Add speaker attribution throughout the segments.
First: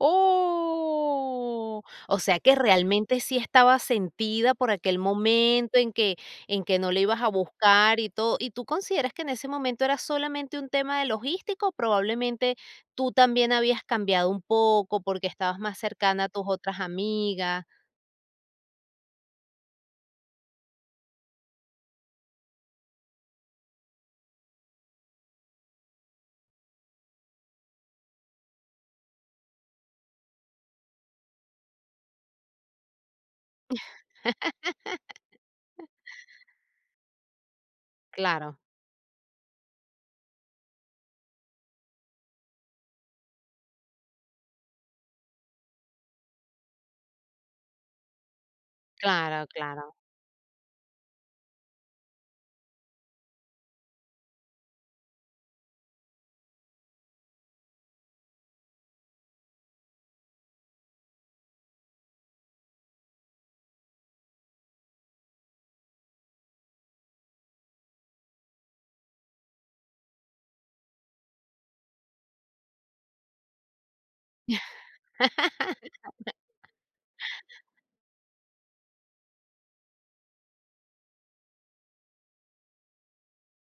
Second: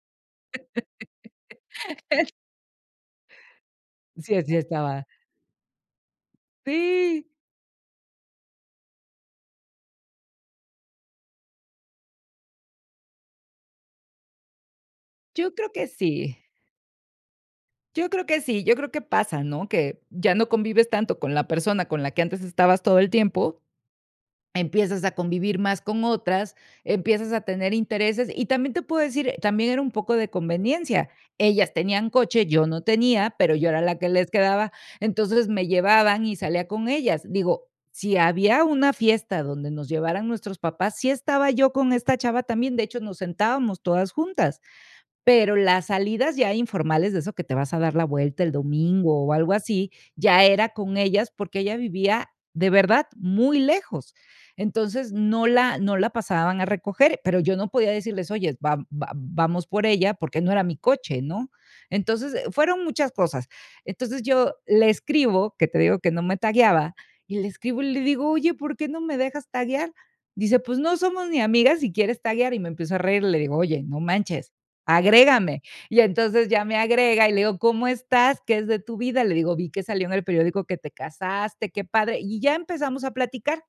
Speaker 1: Oh. O sea, que realmente sí estaba
Speaker 2: Sí,
Speaker 1: sentida
Speaker 2: así
Speaker 1: por aquel
Speaker 2: estaba.
Speaker 1: momento en que en que no la ibas a
Speaker 2: Sí.
Speaker 1: buscar y todo. ¿Y tú consideras que en ese momento era solamente un tema de logístico? Probablemente tú también habías cambiado un poco porque
Speaker 2: Yo
Speaker 1: estabas
Speaker 2: creo
Speaker 1: más
Speaker 2: que
Speaker 1: cercana a
Speaker 2: sí.
Speaker 1: tus otras amigas?
Speaker 2: Yo creo que sí, yo creo que pasa, ¿no?, que ya no convives tanto con la persona con la que antes estabas todo el tiempo. Empiezas a convivir más con otras, empiezas a tener intereses, y también te puedo decir, eh, también era un poco de conveniencia, ellas tenían coche, yo no tenía, pero yo era la que les quedaba, entonces me llevaban y salía con ellas. Digo, si
Speaker 1: Claro.
Speaker 2: había una fiesta donde nos llevaran nuestros papás, sí estaba yo con esta chava también, de hecho, nos sentábamos todas juntas. Pero las salidas ya informales, de eso que te vas a dar la vuelta el domingo o
Speaker 1: Claro
Speaker 2: algo así,
Speaker 1: claro.
Speaker 2: ya era con ellas, porque ella vivía, de verdad, muy lejos. Entonces, no la no la pasaban a recoger, pero yo no podía decirles: "Oye, va vam vamos por ella", porque no era mi coche, ¿no? Entonces, eh, fueron muchas cosas. Entonces, yo le escribo, que te digo que no me tagueaba, y le escribo y le digo: "Oye, ¿por qué no me dejas taguear?". Dice: "Pues no somos ni amigas, y quieres taguear". Y me empiezo a reír, le digo: "Oye, no manches, agrégame". Y entonces ya me agrega y le digo: "¿Cómo estás? ¿Qué es de tu vida?". Le digo: "Vi que salió en el periódico que te casaste, qué padre", y ya empezamos a platicar.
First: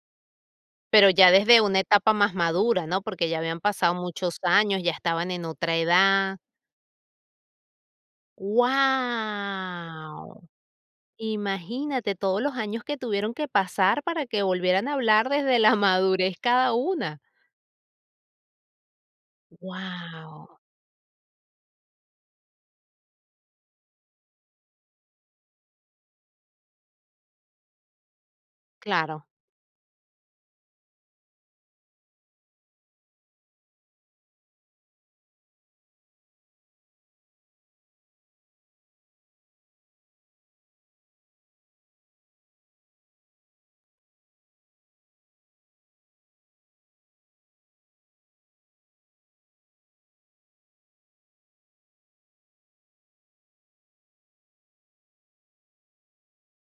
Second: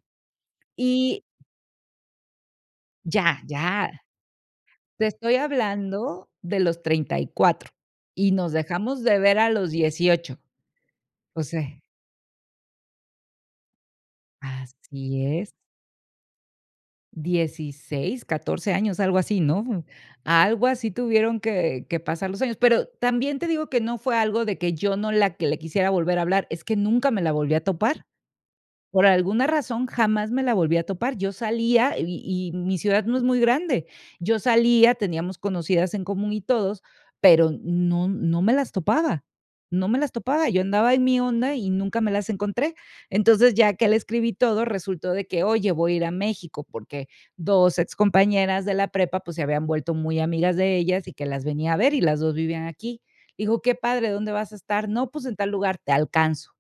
Speaker 1: Pero
Speaker 2: Y
Speaker 1: ya desde una etapa más madura, ¿no? Porque ya
Speaker 2: Ya
Speaker 1: habían
Speaker 2: ya.
Speaker 1: pasado muchos años, ya
Speaker 2: Te
Speaker 1: estaban
Speaker 2: estoy
Speaker 1: en otra
Speaker 2: hablando
Speaker 1: edad.
Speaker 2: de los 34 y nos dejamos de ver a los 18.
Speaker 1: Guau.
Speaker 2: O se
Speaker 1: Imagínate todos los años que tuvieron que pasar para que volvieran a
Speaker 2: Así
Speaker 1: hablar
Speaker 2: es.
Speaker 1: desde la madurez cada una.
Speaker 2: 16, 14 años, algo así, ¿no?
Speaker 1: Guau.
Speaker 2: Algo así tuvieron que que pasar los años, pero también te digo que no fue algo de que yo no la que le quisiera volver a hablar, es que nunca me la volví a topar. Por
Speaker 1: Claro.
Speaker 2: alguna razón jamás me la volví a topar, yo salía y y mi ciudad no es muy grande, yo salía, teníamos conocidas en común y todos, pero n no no me las topaba no me las topaba, yo andaba en mi onda y nunca me las encontré. Entonces, ya que le escribí todo, resultó de que oye, voy a ir a México, porque 2 ex compañeras de la prepa, pues, se habían vuelto muy amigas de ellas y que las venía a ver, y las 2 vivían aquí. Digo: "Qué padre, ¿dónde vas a estar?". "No, pues, en tal lugar". "Te alcanzo".